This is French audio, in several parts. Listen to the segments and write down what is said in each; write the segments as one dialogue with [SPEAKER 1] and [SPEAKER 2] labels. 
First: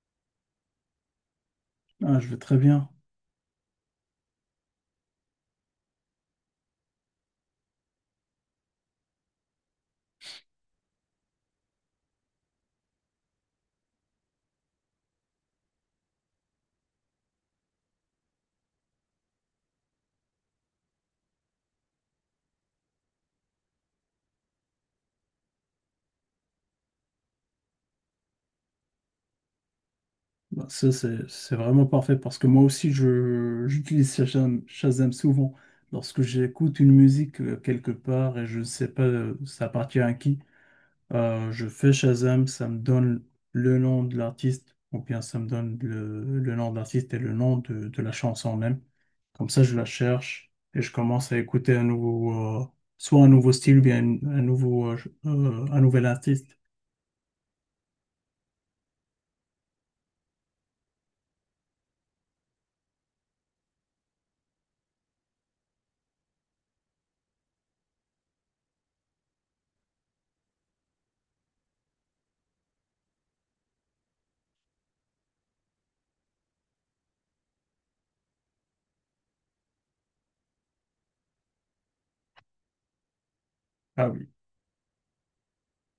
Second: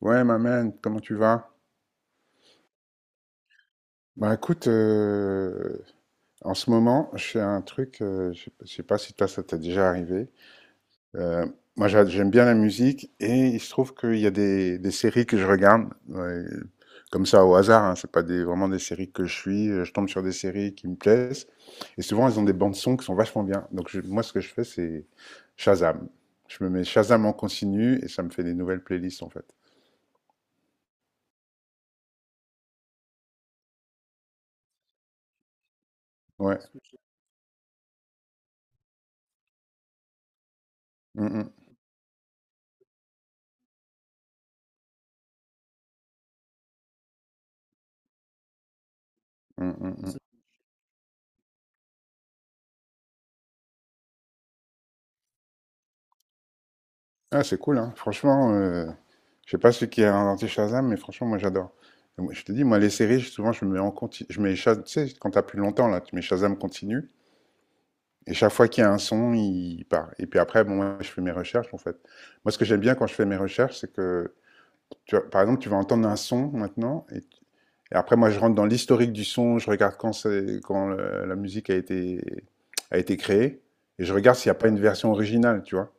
[SPEAKER 1] Ouais, ma man, comment tu vas?
[SPEAKER 2] Ah, je vais très bien.
[SPEAKER 1] Bah écoute, en ce moment, je fais un truc, je sais pas si toi ça t'est déjà arrivé. Euh, Moi j'aime bien la musique et il se trouve qu'il y a des séries que je regarde, ouais, comme ça au hasard, hein, c'est pas des, vraiment des séries que je suis, je tombe sur des séries qui me plaisent et souvent elles ont des bandes sons qui sont vachement bien. Donc moi ce que je fais c'est Shazam. Je me mets Shazam en continu et ça me fait des nouvelles playlists en fait.
[SPEAKER 2] Bah, ça, c'est vraiment parfait parce que moi aussi, j'utilise Shazam souvent lorsque
[SPEAKER 1] Ouais.
[SPEAKER 2] j'écoute une musique quelque part et je ne sais pas ça appartient à qui.
[SPEAKER 1] Mm, mm,
[SPEAKER 2] Je fais Shazam, ça me donne le nom de l'artiste ou bien ça me donne le nom de l'artiste et le nom de la chanson même. Comme ça,
[SPEAKER 1] mm,
[SPEAKER 2] je la
[SPEAKER 1] mm, mm.
[SPEAKER 2] cherche et je commence à écouter un nouveau, soit un nouveau style ou bien un nouveau, un nouvel artiste.
[SPEAKER 1] Ah, c'est cool, hein. Franchement, je sais pas celui qui a inventé Shazam, mais franchement, moi, j'adore. Et moi, je te dis, moi, les séries, souvent, je mets en continu. Je mets Shazam, tu sais, quand t'as plus longtemps, là, tu mets Shazam continue. Et chaque fois qu'il y a un son, il part. Et puis après, bon, moi, je fais mes recherches, en fait. Moi, ce que j'aime bien quand je fais mes recherches, c'est que, tu vois, par exemple, tu vas entendre un son maintenant. Et après, moi, je rentre dans l'historique du son. Je regarde quand, quand la musique a été créée. Et
[SPEAKER 2] Ah
[SPEAKER 1] je
[SPEAKER 2] oui.
[SPEAKER 1] regarde s'il n'y a pas une version originale, tu vois.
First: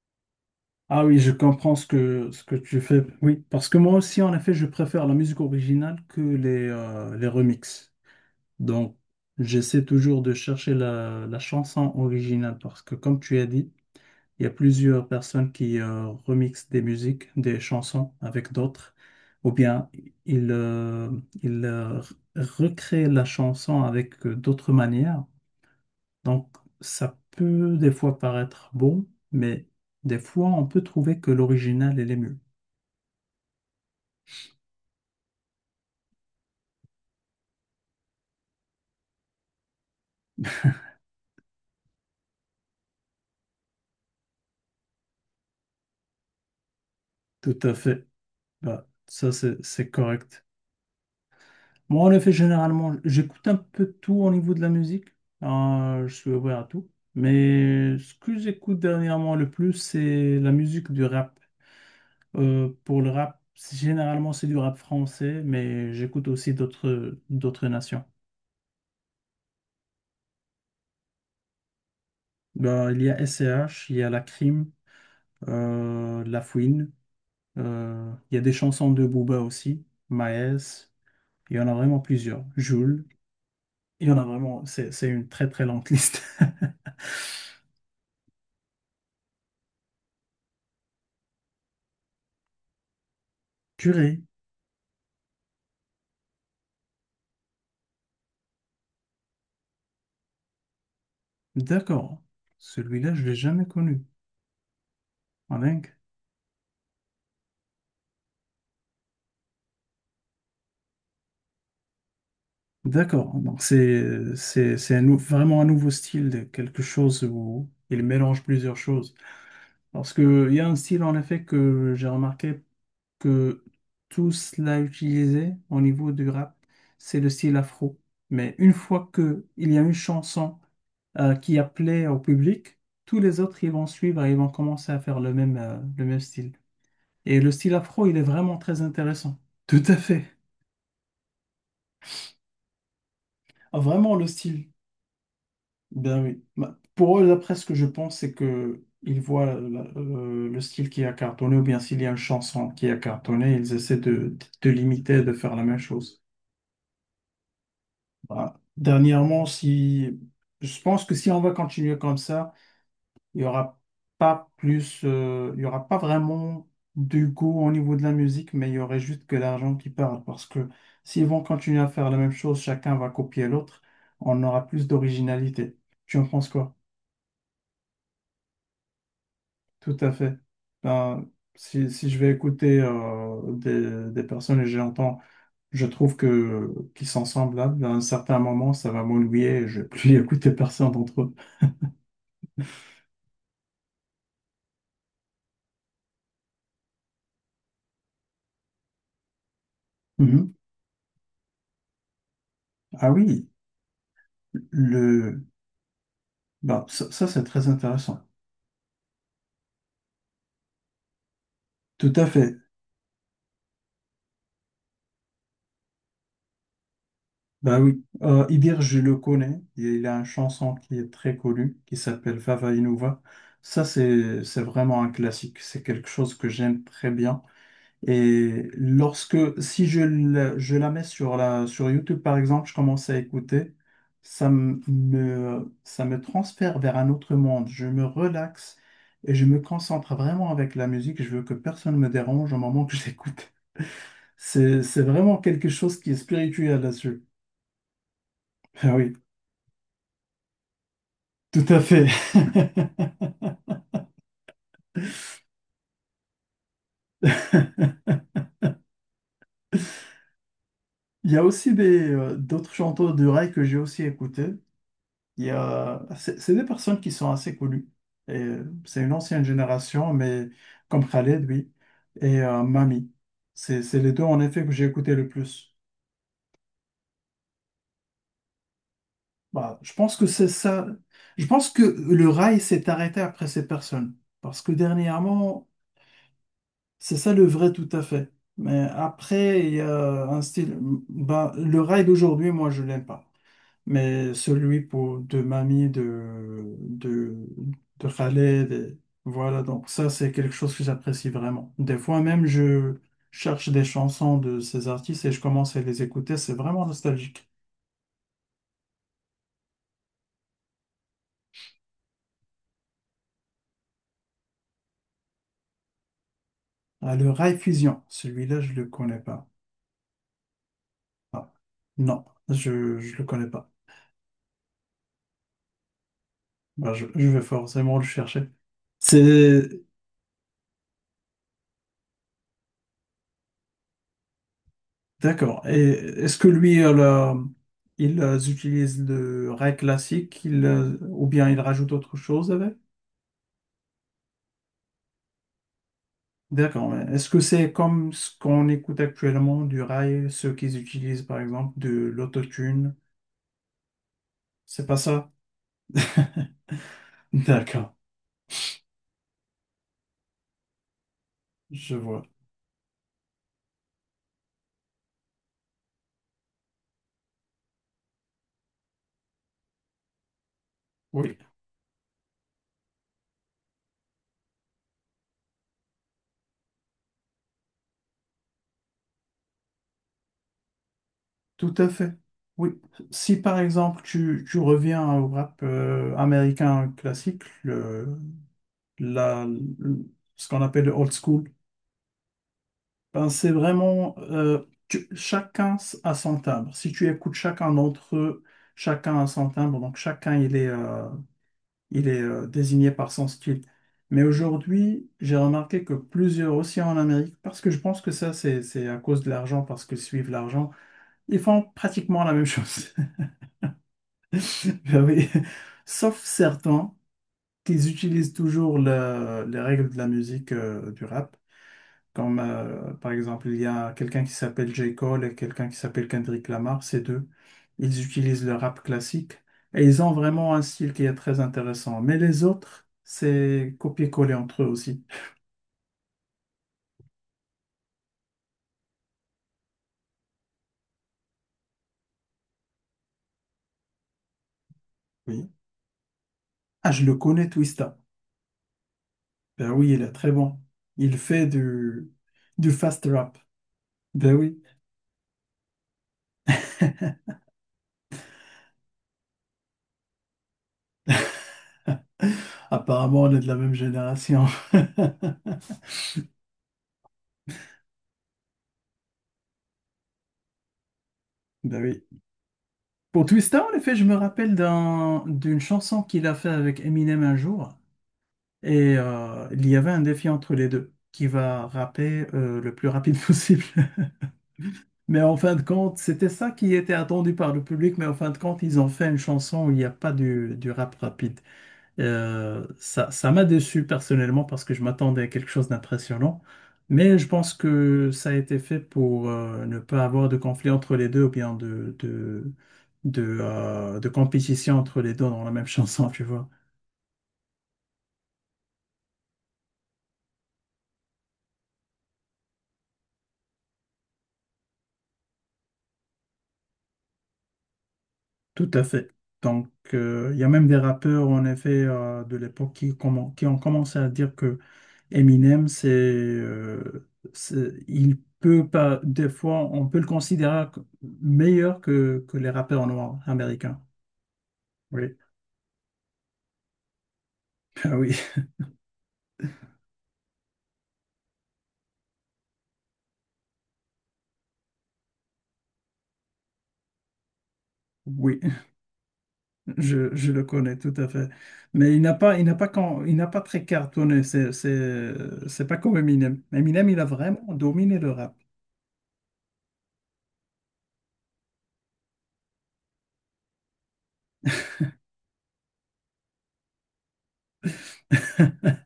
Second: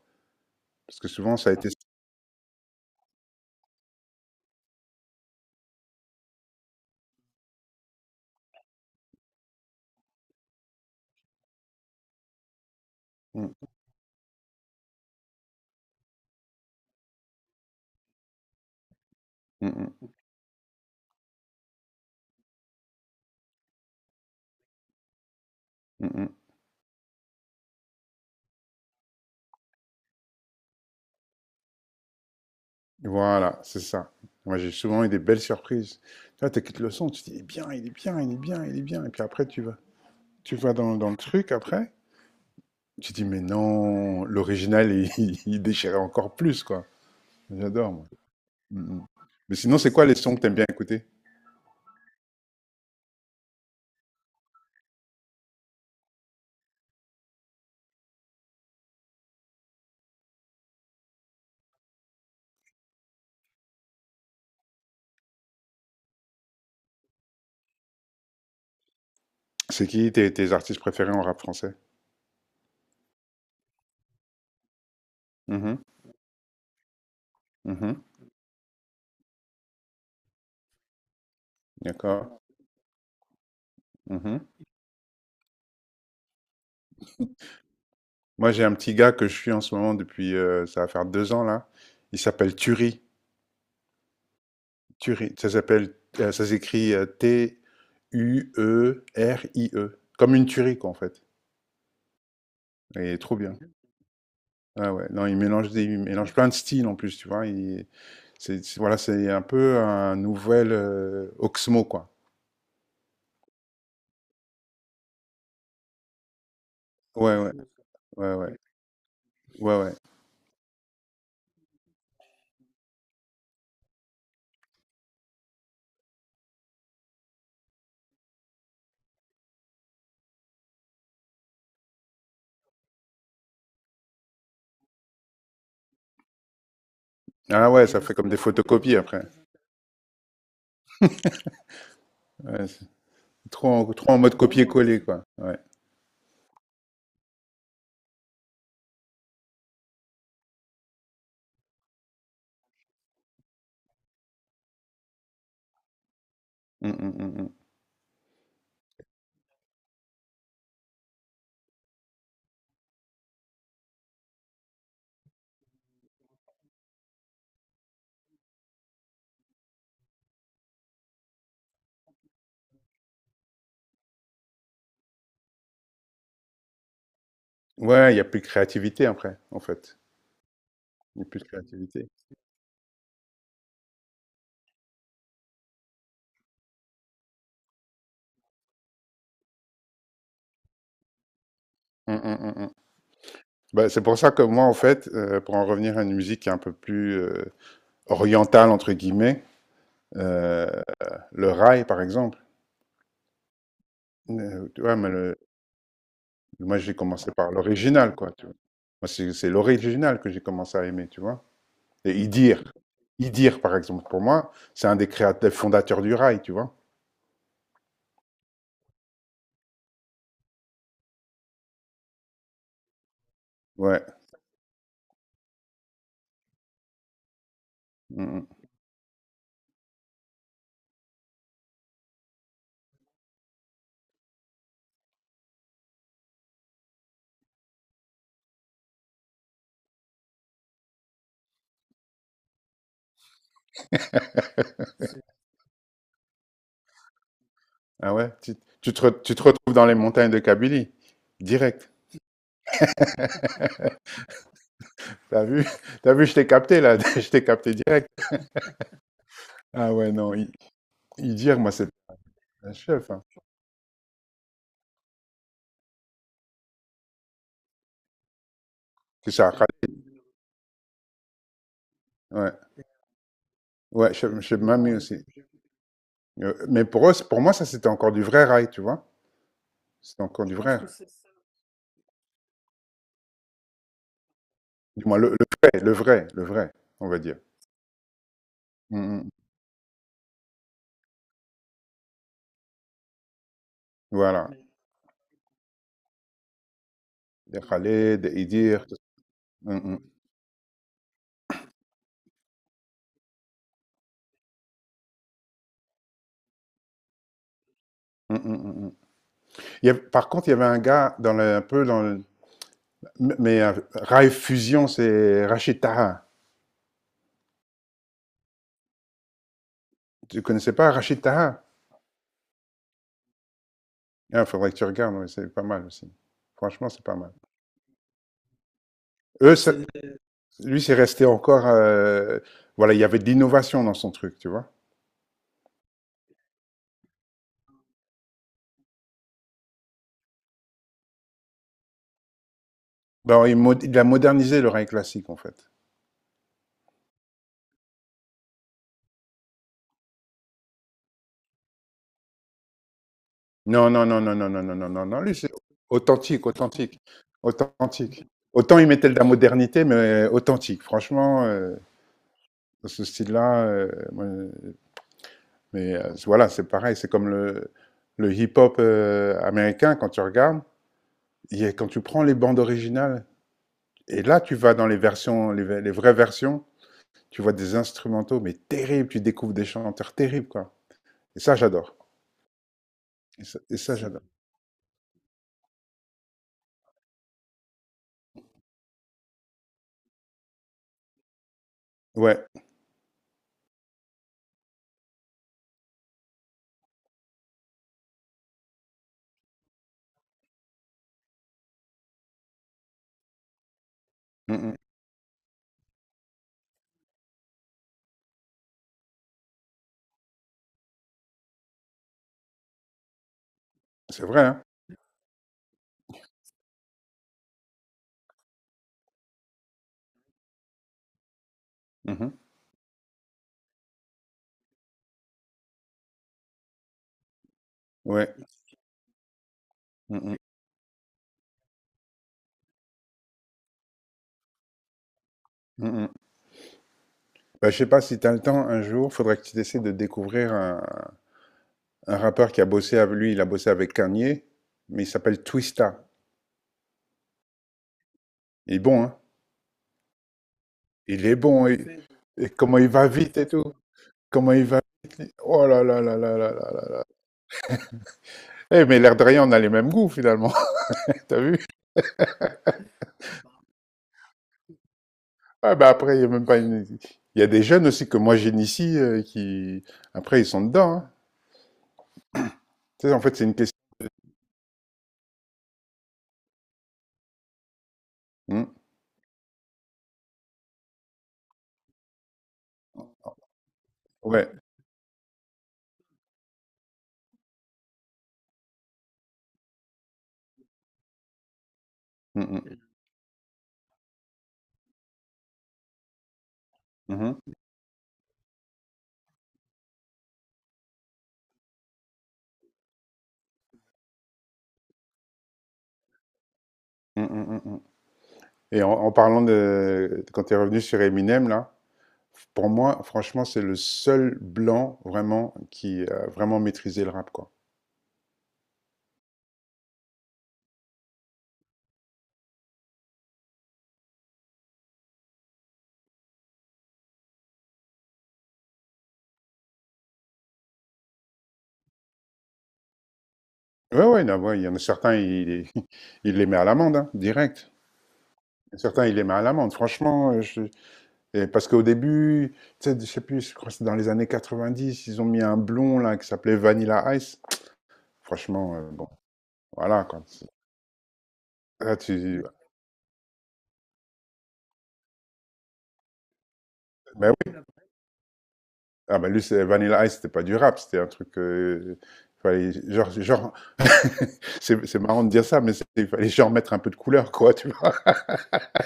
[SPEAKER 1] Parce
[SPEAKER 2] Ah
[SPEAKER 1] que
[SPEAKER 2] oui, je
[SPEAKER 1] souvent, ça a été.
[SPEAKER 2] comprends ce que tu fais. Oui, parce que moi aussi, en effet, je préfère la musique originale que les remixes. Donc, j'essaie toujours de chercher la chanson originale parce que, comme tu as
[SPEAKER 1] Mm,
[SPEAKER 2] dit, il y a plusieurs personnes qui remixent des musiques, des chansons avec d'autres, ou
[SPEAKER 1] mm,
[SPEAKER 2] bien
[SPEAKER 1] mm,
[SPEAKER 2] ils, ils recréent la chanson avec d'autres manières.
[SPEAKER 1] mm, mm.
[SPEAKER 2] Donc, ça peut des fois paraître bon, mais des fois, on peut trouver que l'original, elle est mieux.
[SPEAKER 1] Voilà, c'est ça. Moi, j'ai souvent eu des belles surprises. Tu vois, t'écoutes le son, tu te dis, il est bien, il est bien, il est bien, il est bien. Et puis après, tu vas dans le truc après, tu te dis, mais non, l'original, il, il déchirait encore plus, quoi.
[SPEAKER 2] Tout à
[SPEAKER 1] J'adore, moi.
[SPEAKER 2] fait. Bah,
[SPEAKER 1] Mm, mm.
[SPEAKER 2] ça,
[SPEAKER 1] Mais
[SPEAKER 2] c'est,
[SPEAKER 1] sinon,
[SPEAKER 2] c'est
[SPEAKER 1] c'est quoi les sons que
[SPEAKER 2] correct.
[SPEAKER 1] t'aimes bien écouter?
[SPEAKER 2] Moi, en effet, généralement, j'écoute un peu tout au niveau de la musique. Je suis ouvert à tout. Mais ce que j'écoute dernièrement le plus, c'est la musique du rap. Pour le rap, généralement, c'est du rap français, mais j'écoute aussi d'autres nations.
[SPEAKER 1] C'est qui tes artistes préférés en rap français?
[SPEAKER 2] Bah, il y a S C H, il y a La Crime,
[SPEAKER 1] Mhm,
[SPEAKER 2] La
[SPEAKER 1] mhm,
[SPEAKER 2] Il y a des chansons de Booba aussi, Maes, il y en a vraiment
[SPEAKER 1] d'accord.
[SPEAKER 2] plusieurs. Jul, il y en a
[SPEAKER 1] Mhm.
[SPEAKER 2] vraiment, c'est une très très longue liste.
[SPEAKER 1] Moi, j'ai un petit gars que je suis en ce moment depuis, ça va faire 2 ans, là. Il s'appelle Turi.
[SPEAKER 2] Purée,
[SPEAKER 1] Turie. Ça s'appelle, ça s'écrit Tuerie. Comme une tuerie, quoi, en fait.
[SPEAKER 2] d'accord.
[SPEAKER 1] Et il
[SPEAKER 2] Celui-là,
[SPEAKER 1] est
[SPEAKER 2] je l'ai
[SPEAKER 1] trop bien.
[SPEAKER 2] jamais connu.
[SPEAKER 1] Ah ouais, non, il
[SPEAKER 2] Ah,
[SPEAKER 1] mélange
[SPEAKER 2] dingue.
[SPEAKER 1] il mélange plein de styles en plus, tu vois. Voilà, c'est un peu un nouvel Oxmo, quoi.
[SPEAKER 2] D'accord. Donc, c'est vraiment un nouveau style, de quelque chose
[SPEAKER 1] Ouais, ouais,
[SPEAKER 2] où il
[SPEAKER 1] ouais,
[SPEAKER 2] mélange
[SPEAKER 1] ouais,
[SPEAKER 2] plusieurs choses.
[SPEAKER 1] ouais, ouais.
[SPEAKER 2] Parce que il y a un style, en effet, que j'ai remarqué que tous l'a utilisé au niveau du rap, c'est le style afro. Mais une fois que il y a une chanson qui a plaît au public, tous les autres ils vont suivre et ils vont commencer à faire le même style. Et le
[SPEAKER 1] Ah
[SPEAKER 2] style
[SPEAKER 1] ouais, ça
[SPEAKER 2] afro,
[SPEAKER 1] fait
[SPEAKER 2] il est
[SPEAKER 1] comme des
[SPEAKER 2] vraiment très
[SPEAKER 1] photocopies après.
[SPEAKER 2] intéressant. Tout à fait.
[SPEAKER 1] Ouais, c'est
[SPEAKER 2] Ah,
[SPEAKER 1] trop
[SPEAKER 2] vraiment
[SPEAKER 1] en
[SPEAKER 2] le
[SPEAKER 1] mode
[SPEAKER 2] style.
[SPEAKER 1] copier-coller, quoi. Ouais.
[SPEAKER 2] Ben oui. Bah, pour eux, d'après ce que je pense, c'est que ils voient le style qui a cartonné ou bien s'il y a une chanson qui a cartonné, ils essaient de l'imiter, de faire la même chose.
[SPEAKER 1] Mm, mm, mm, mm.
[SPEAKER 2] Voilà. Dernièrement, si je pense que si on va continuer comme ça, il y aura pas plus, il y aura pas vraiment de goût au niveau de la musique, mais il y aurait juste que l'argent qui parle. Parce que s'ils vont continuer à faire la même chose, chacun va copier l'autre, on aura plus d'originalité. Tu en penses quoi?
[SPEAKER 1] Ouais, il y a plus de créativité après, en
[SPEAKER 2] Tout
[SPEAKER 1] fait.
[SPEAKER 2] à fait.
[SPEAKER 1] Il y
[SPEAKER 2] Ben,
[SPEAKER 1] a plus de créativité.
[SPEAKER 2] si je vais écouter des personnes et j'entends, je trouve que qu'ils sont semblables, à un certain moment, ça va m'ennuyer et je vais plus écouter personne d'entre eux.
[SPEAKER 1] Mm, mm, mm, mm. Bah, c'est pour ça que moi, en fait, pour en revenir à une musique qui est un peu plus orientale, entre guillemets,
[SPEAKER 2] Mhm.
[SPEAKER 1] euh, le rail, par exemple,
[SPEAKER 2] Ah oui,
[SPEAKER 1] tu vois, mais
[SPEAKER 2] le...
[SPEAKER 1] moi,
[SPEAKER 2] bah,
[SPEAKER 1] j'ai
[SPEAKER 2] ça,
[SPEAKER 1] commencé
[SPEAKER 2] c'est
[SPEAKER 1] par
[SPEAKER 2] très
[SPEAKER 1] l'original,
[SPEAKER 2] intéressant.
[SPEAKER 1] quoi, tu vois. Moi, c'est l'original que j'ai commencé à aimer, tu vois.
[SPEAKER 2] Tout
[SPEAKER 1] Et
[SPEAKER 2] à fait.
[SPEAKER 1] Idir, Idir, par exemple, pour moi, c'est un des créateurs, fondateurs du rail, tu vois.
[SPEAKER 2] Bah oui, Idir, je le connais. Il a une chanson qui est très connue, qui s'appelle Vava Inuva. Ça,
[SPEAKER 1] Ouais.
[SPEAKER 2] c'est vraiment un classique. C'est quelque chose que j'aime très bien.
[SPEAKER 1] Mm, mm.
[SPEAKER 2] Et lorsque, si je, la- je la mets sur sur YouTube, par exemple, je commence à écouter, ça me transfère vers un autre monde. Je me relaxe et je me concentre vraiment avec la musique. Je veux que personne me dérange au moment que j'écoute. C'est vraiment quelque chose qui est spirituel là-dessus.
[SPEAKER 1] Ah ouais,
[SPEAKER 2] Ah oui,
[SPEAKER 1] tu te retrouves dans les montagnes de Kabylie,
[SPEAKER 2] tout à
[SPEAKER 1] direct.
[SPEAKER 2] fait.
[SPEAKER 1] T'as vu? T'as vu, je t'ai capté, là. Je t'ai capté direct. Ah ouais, non,
[SPEAKER 2] Il y a
[SPEAKER 1] Idir, moi,
[SPEAKER 2] aussi
[SPEAKER 1] c'est
[SPEAKER 2] d'autres
[SPEAKER 1] un chef,
[SPEAKER 2] chanteurs
[SPEAKER 1] hein.
[SPEAKER 2] de rail que j'ai aussi écoutés. Il y a, c'est des personnes qui sont assez connues. Et c'est une
[SPEAKER 1] C'est
[SPEAKER 2] ancienne
[SPEAKER 1] ça, Khaled.
[SPEAKER 2] génération, mais comme Khaled, oui, et
[SPEAKER 1] Ouais,
[SPEAKER 2] Mami. C'est les
[SPEAKER 1] ouais,
[SPEAKER 2] deux,
[SPEAKER 1] chef,
[SPEAKER 2] en
[SPEAKER 1] chef
[SPEAKER 2] effet, que j'ai
[SPEAKER 1] Mamie
[SPEAKER 2] écouté
[SPEAKER 1] aussi.
[SPEAKER 2] le plus.
[SPEAKER 1] Mais pour eux, pour moi, ça, c'était encore du vrai rail, tu vois.
[SPEAKER 2] Bah, je pense
[SPEAKER 1] C'était
[SPEAKER 2] que
[SPEAKER 1] encore
[SPEAKER 2] c'est
[SPEAKER 1] Je du Je pense vrai.
[SPEAKER 2] ça.
[SPEAKER 1] Que c'est...
[SPEAKER 2] Je pense que le rail s'est arrêté après ces personnes. Parce que
[SPEAKER 1] Du moins, le
[SPEAKER 2] dernièrement,
[SPEAKER 1] vrai, le vrai, le vrai, on
[SPEAKER 2] c'est
[SPEAKER 1] va
[SPEAKER 2] ça
[SPEAKER 1] dire.
[SPEAKER 2] le vrai tout à fait. Mais
[SPEAKER 1] Mm, mm.
[SPEAKER 2] après, il y a un style. Bah, le rail d'aujourd'hui, moi, je l'aime pas. Mais
[SPEAKER 1] Voilà.
[SPEAKER 2] celui pour de Mamie
[SPEAKER 1] Des
[SPEAKER 2] de
[SPEAKER 1] Khaled, des
[SPEAKER 2] Khaled,
[SPEAKER 1] Idir.
[SPEAKER 2] et voilà,
[SPEAKER 1] Mm,
[SPEAKER 2] donc
[SPEAKER 1] mm.
[SPEAKER 2] ça c'est quelque chose que j'apprécie vraiment. Des fois même je cherche des chansons de ces artistes et je commence à les écouter, c'est vraiment nostalgique.
[SPEAKER 1] Mm, mm, mm, mm. Par contre, il y avait un gars dans le, un peu dans le, mais rail fusion, c'est Rachid Taha.
[SPEAKER 2] Ah, le Rai Fusion, celui-là je le connais pas.
[SPEAKER 1] Tu connaissais pas Rachid
[SPEAKER 2] Ah,
[SPEAKER 1] Taha?
[SPEAKER 2] non, je le connais pas.
[SPEAKER 1] Il faudrait que tu regardes, ouais, c'est pas mal aussi. Franchement,
[SPEAKER 2] Bah,
[SPEAKER 1] c'est pas
[SPEAKER 2] je
[SPEAKER 1] mal.
[SPEAKER 2] vais forcément le chercher.
[SPEAKER 1] Eux,
[SPEAKER 2] C'est
[SPEAKER 1] ça- Lui, c'est resté encore. Voilà, il y avait de l'innovation dans son truc, tu vois.
[SPEAKER 2] D'accord. Et est-ce que lui, il utilise le rail classique ou bien il rajoute autre chose avec?
[SPEAKER 1] Ben, il a modernisé le rail classique, en fait.
[SPEAKER 2] D'accord. Mais est-ce que c'est comme ce qu'on écoute actuellement du rail, ceux qu'ils utilisent par exemple de l'autotune?
[SPEAKER 1] Non, non, non, non, non, non, non,
[SPEAKER 2] C'est
[SPEAKER 1] non,
[SPEAKER 2] pas
[SPEAKER 1] non, non.
[SPEAKER 2] ça?
[SPEAKER 1] Lui, c'est authentique, authentique,
[SPEAKER 2] D'accord.
[SPEAKER 1] authentique. Autant il mettait de la modernité, mais authentique. Franchement,
[SPEAKER 2] Je vois.
[SPEAKER 1] dans ce style-là, moi, mais voilà, c'est pareil. C'est comme le hip-hop américain, quand tu regardes,
[SPEAKER 2] Oui,
[SPEAKER 1] quand tu prends les bandes originales, et là, tu vas dans les versions, les vraies versions. Tu vois des instrumentaux, mais terribles. Tu découvres des chanteurs terribles, quoi. Et ça,
[SPEAKER 2] tout à
[SPEAKER 1] j'adore.
[SPEAKER 2] fait. Oui. Si par exemple
[SPEAKER 1] J'adore.
[SPEAKER 2] tu reviens au rap américain classique, la, le- ce qu'on appelle le old school,
[SPEAKER 1] Ouais.
[SPEAKER 2] ben, c'est vraiment chacun a son timbre. Si tu écoutes chacun d'entre eux, chacun a son timbre. Donc chacun il est désigné par son style. Mais
[SPEAKER 1] Mm, mm.
[SPEAKER 2] aujourd'hui, j'ai remarqué que plusieurs aussi en Amérique, parce que je pense que ça c'est à cause de l'argent, parce qu'ils suivent l'argent, ils font pratiquement la même chose.
[SPEAKER 1] C'est vrai, hein?
[SPEAKER 2] Ben oui. Sauf certains qui utilisent toujours les règles de la musique du rap.
[SPEAKER 1] Mhm.
[SPEAKER 2] Comme par exemple, il y a quelqu'un qui s'appelle J. Cole et quelqu'un qui s'appelle Kendrick Lamar, ces deux, ils
[SPEAKER 1] Ouais.
[SPEAKER 2] utilisent le rap classique et ils ont
[SPEAKER 1] Mm, mm.
[SPEAKER 2] vraiment un style qui est très intéressant. Mais les autres, c'est copier-coller entre eux aussi.
[SPEAKER 1] Mm, mm. Bah, je sais pas si tu as le temps un jour, faudrait que tu essaies de découvrir un rappeur qui a bossé avec lui. Il a bossé avec Kanye, mais il s'appelle
[SPEAKER 2] Oui.
[SPEAKER 1] Twista.
[SPEAKER 2] Ah, je le connais, Twista.
[SPEAKER 1] Il est bon, hein?
[SPEAKER 2] Ben oui, il est très bon. Il
[SPEAKER 1] Il est
[SPEAKER 2] fait
[SPEAKER 1] bon. Et
[SPEAKER 2] du
[SPEAKER 1] comment il
[SPEAKER 2] fast
[SPEAKER 1] va
[SPEAKER 2] rap.
[SPEAKER 1] vite et tout.
[SPEAKER 2] Ben
[SPEAKER 1] Comment
[SPEAKER 2] oui.
[SPEAKER 1] il va vite. Lui. Oh là là là là là là là. Eh, mais l'air de rien, on a les mêmes goûts finalement. T'as vu?
[SPEAKER 2] Apparemment, on est de la même génération.
[SPEAKER 1] Ah bah après, il y a même pas une... Il y a des jeunes aussi que moi j'initie qui... Après, ils sont dedans, hein.
[SPEAKER 2] Ben oui.
[SPEAKER 1] Tu sais, en
[SPEAKER 2] Pour
[SPEAKER 1] fait, c'est une
[SPEAKER 2] Twista, en
[SPEAKER 1] question...
[SPEAKER 2] effet, je me rappelle d'une chanson qu'il a fait avec Eminem un jour.
[SPEAKER 1] Mm.
[SPEAKER 2] Et il y avait un défi entre les deux qui va rapper le plus rapide possible.
[SPEAKER 1] Ouais.
[SPEAKER 2] Mais en fin de compte, c'était ça qui était attendu par le public, mais en fin de compte, ils ont fait une chanson où il n'y a pas du rap rapide.
[SPEAKER 1] Mm, mm.
[SPEAKER 2] Ça, ça m'a déçu personnellement parce que je m'attendais à quelque chose d'impressionnant. Mais je
[SPEAKER 1] Mhm.
[SPEAKER 2] pense que ça a été fait pour ne pas avoir de conflit entre les deux ou bien de compétition entre les deux dans la même chanson, tu vois.
[SPEAKER 1] Mm, mm, mm, mm. Et en parlant de... Quand tu es revenu sur Eminem, là, pour moi, franchement, c'est le seul blanc vraiment qui a vraiment maîtrisé le rap, quoi.
[SPEAKER 2] Tout à fait. Donc, il y a même des rappeurs, en effet, de l'époque qui ont commencé à dire que Eminem, il peut pas, des fois, on peut le considérer meilleur que les rappeurs noirs américains.
[SPEAKER 1] Ouais, ouais, là, ouais, il y en a
[SPEAKER 2] Oui,
[SPEAKER 1] certains, il, il les met à l'amende, hein, direct.
[SPEAKER 2] ah oui,
[SPEAKER 1] Certains, il les met à l'amende. Franchement, je, et parce qu'au début, tu sais, je sais plus, je crois que c'est dans les années 90, ils ont mis un blond là qui s'appelait Vanilla Ice.
[SPEAKER 2] oui.
[SPEAKER 1] Franchement, bon, voilà, quand
[SPEAKER 2] Je le connais tout à fait. Mais
[SPEAKER 1] là, tu
[SPEAKER 2] il n'a pas très cartonné. C'est pas comme Eminem. Eminem, il a
[SPEAKER 1] ben
[SPEAKER 2] vraiment
[SPEAKER 1] oui,
[SPEAKER 2] dominé le rap.
[SPEAKER 1] ah ben lui c'est Vanilla Ice, c'était pas du rap, c'était un truc fallait genre c'est marrant de dire ça mais il fallait genre mettre un peu de couleur quoi, tu vois.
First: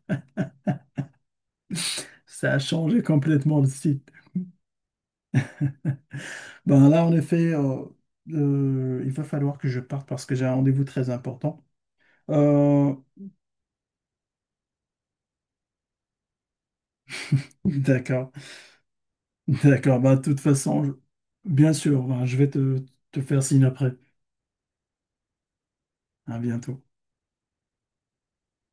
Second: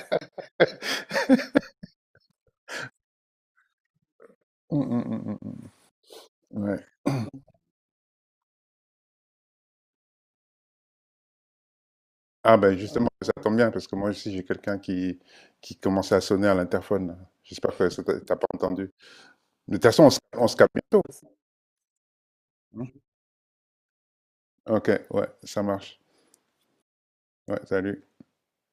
[SPEAKER 2] Ça a changé complètement le site.
[SPEAKER 1] Mm, mm, mm, mm, ouais.
[SPEAKER 2] Ben là, en effet, il va falloir que je parte parce que j'ai un rendez-vous très important.
[SPEAKER 1] Ah ben
[SPEAKER 2] Euh,
[SPEAKER 1] justement, ça tombe bien parce que moi aussi j'ai quelqu'un qui commençait à sonner à l'interphone, là. J'espère que ça
[SPEAKER 2] d'accord,
[SPEAKER 1] t'as pas entendu. De toute
[SPEAKER 2] d'accord.
[SPEAKER 1] façon,
[SPEAKER 2] Ben, de toute
[SPEAKER 1] on se capte
[SPEAKER 2] façon,
[SPEAKER 1] bientôt,
[SPEAKER 2] bien sûr, ben, je vais
[SPEAKER 1] hein.
[SPEAKER 2] te faire signe après.
[SPEAKER 1] Ok, ouais, ça marche.
[SPEAKER 2] À bientôt.
[SPEAKER 1] Ouais, salut.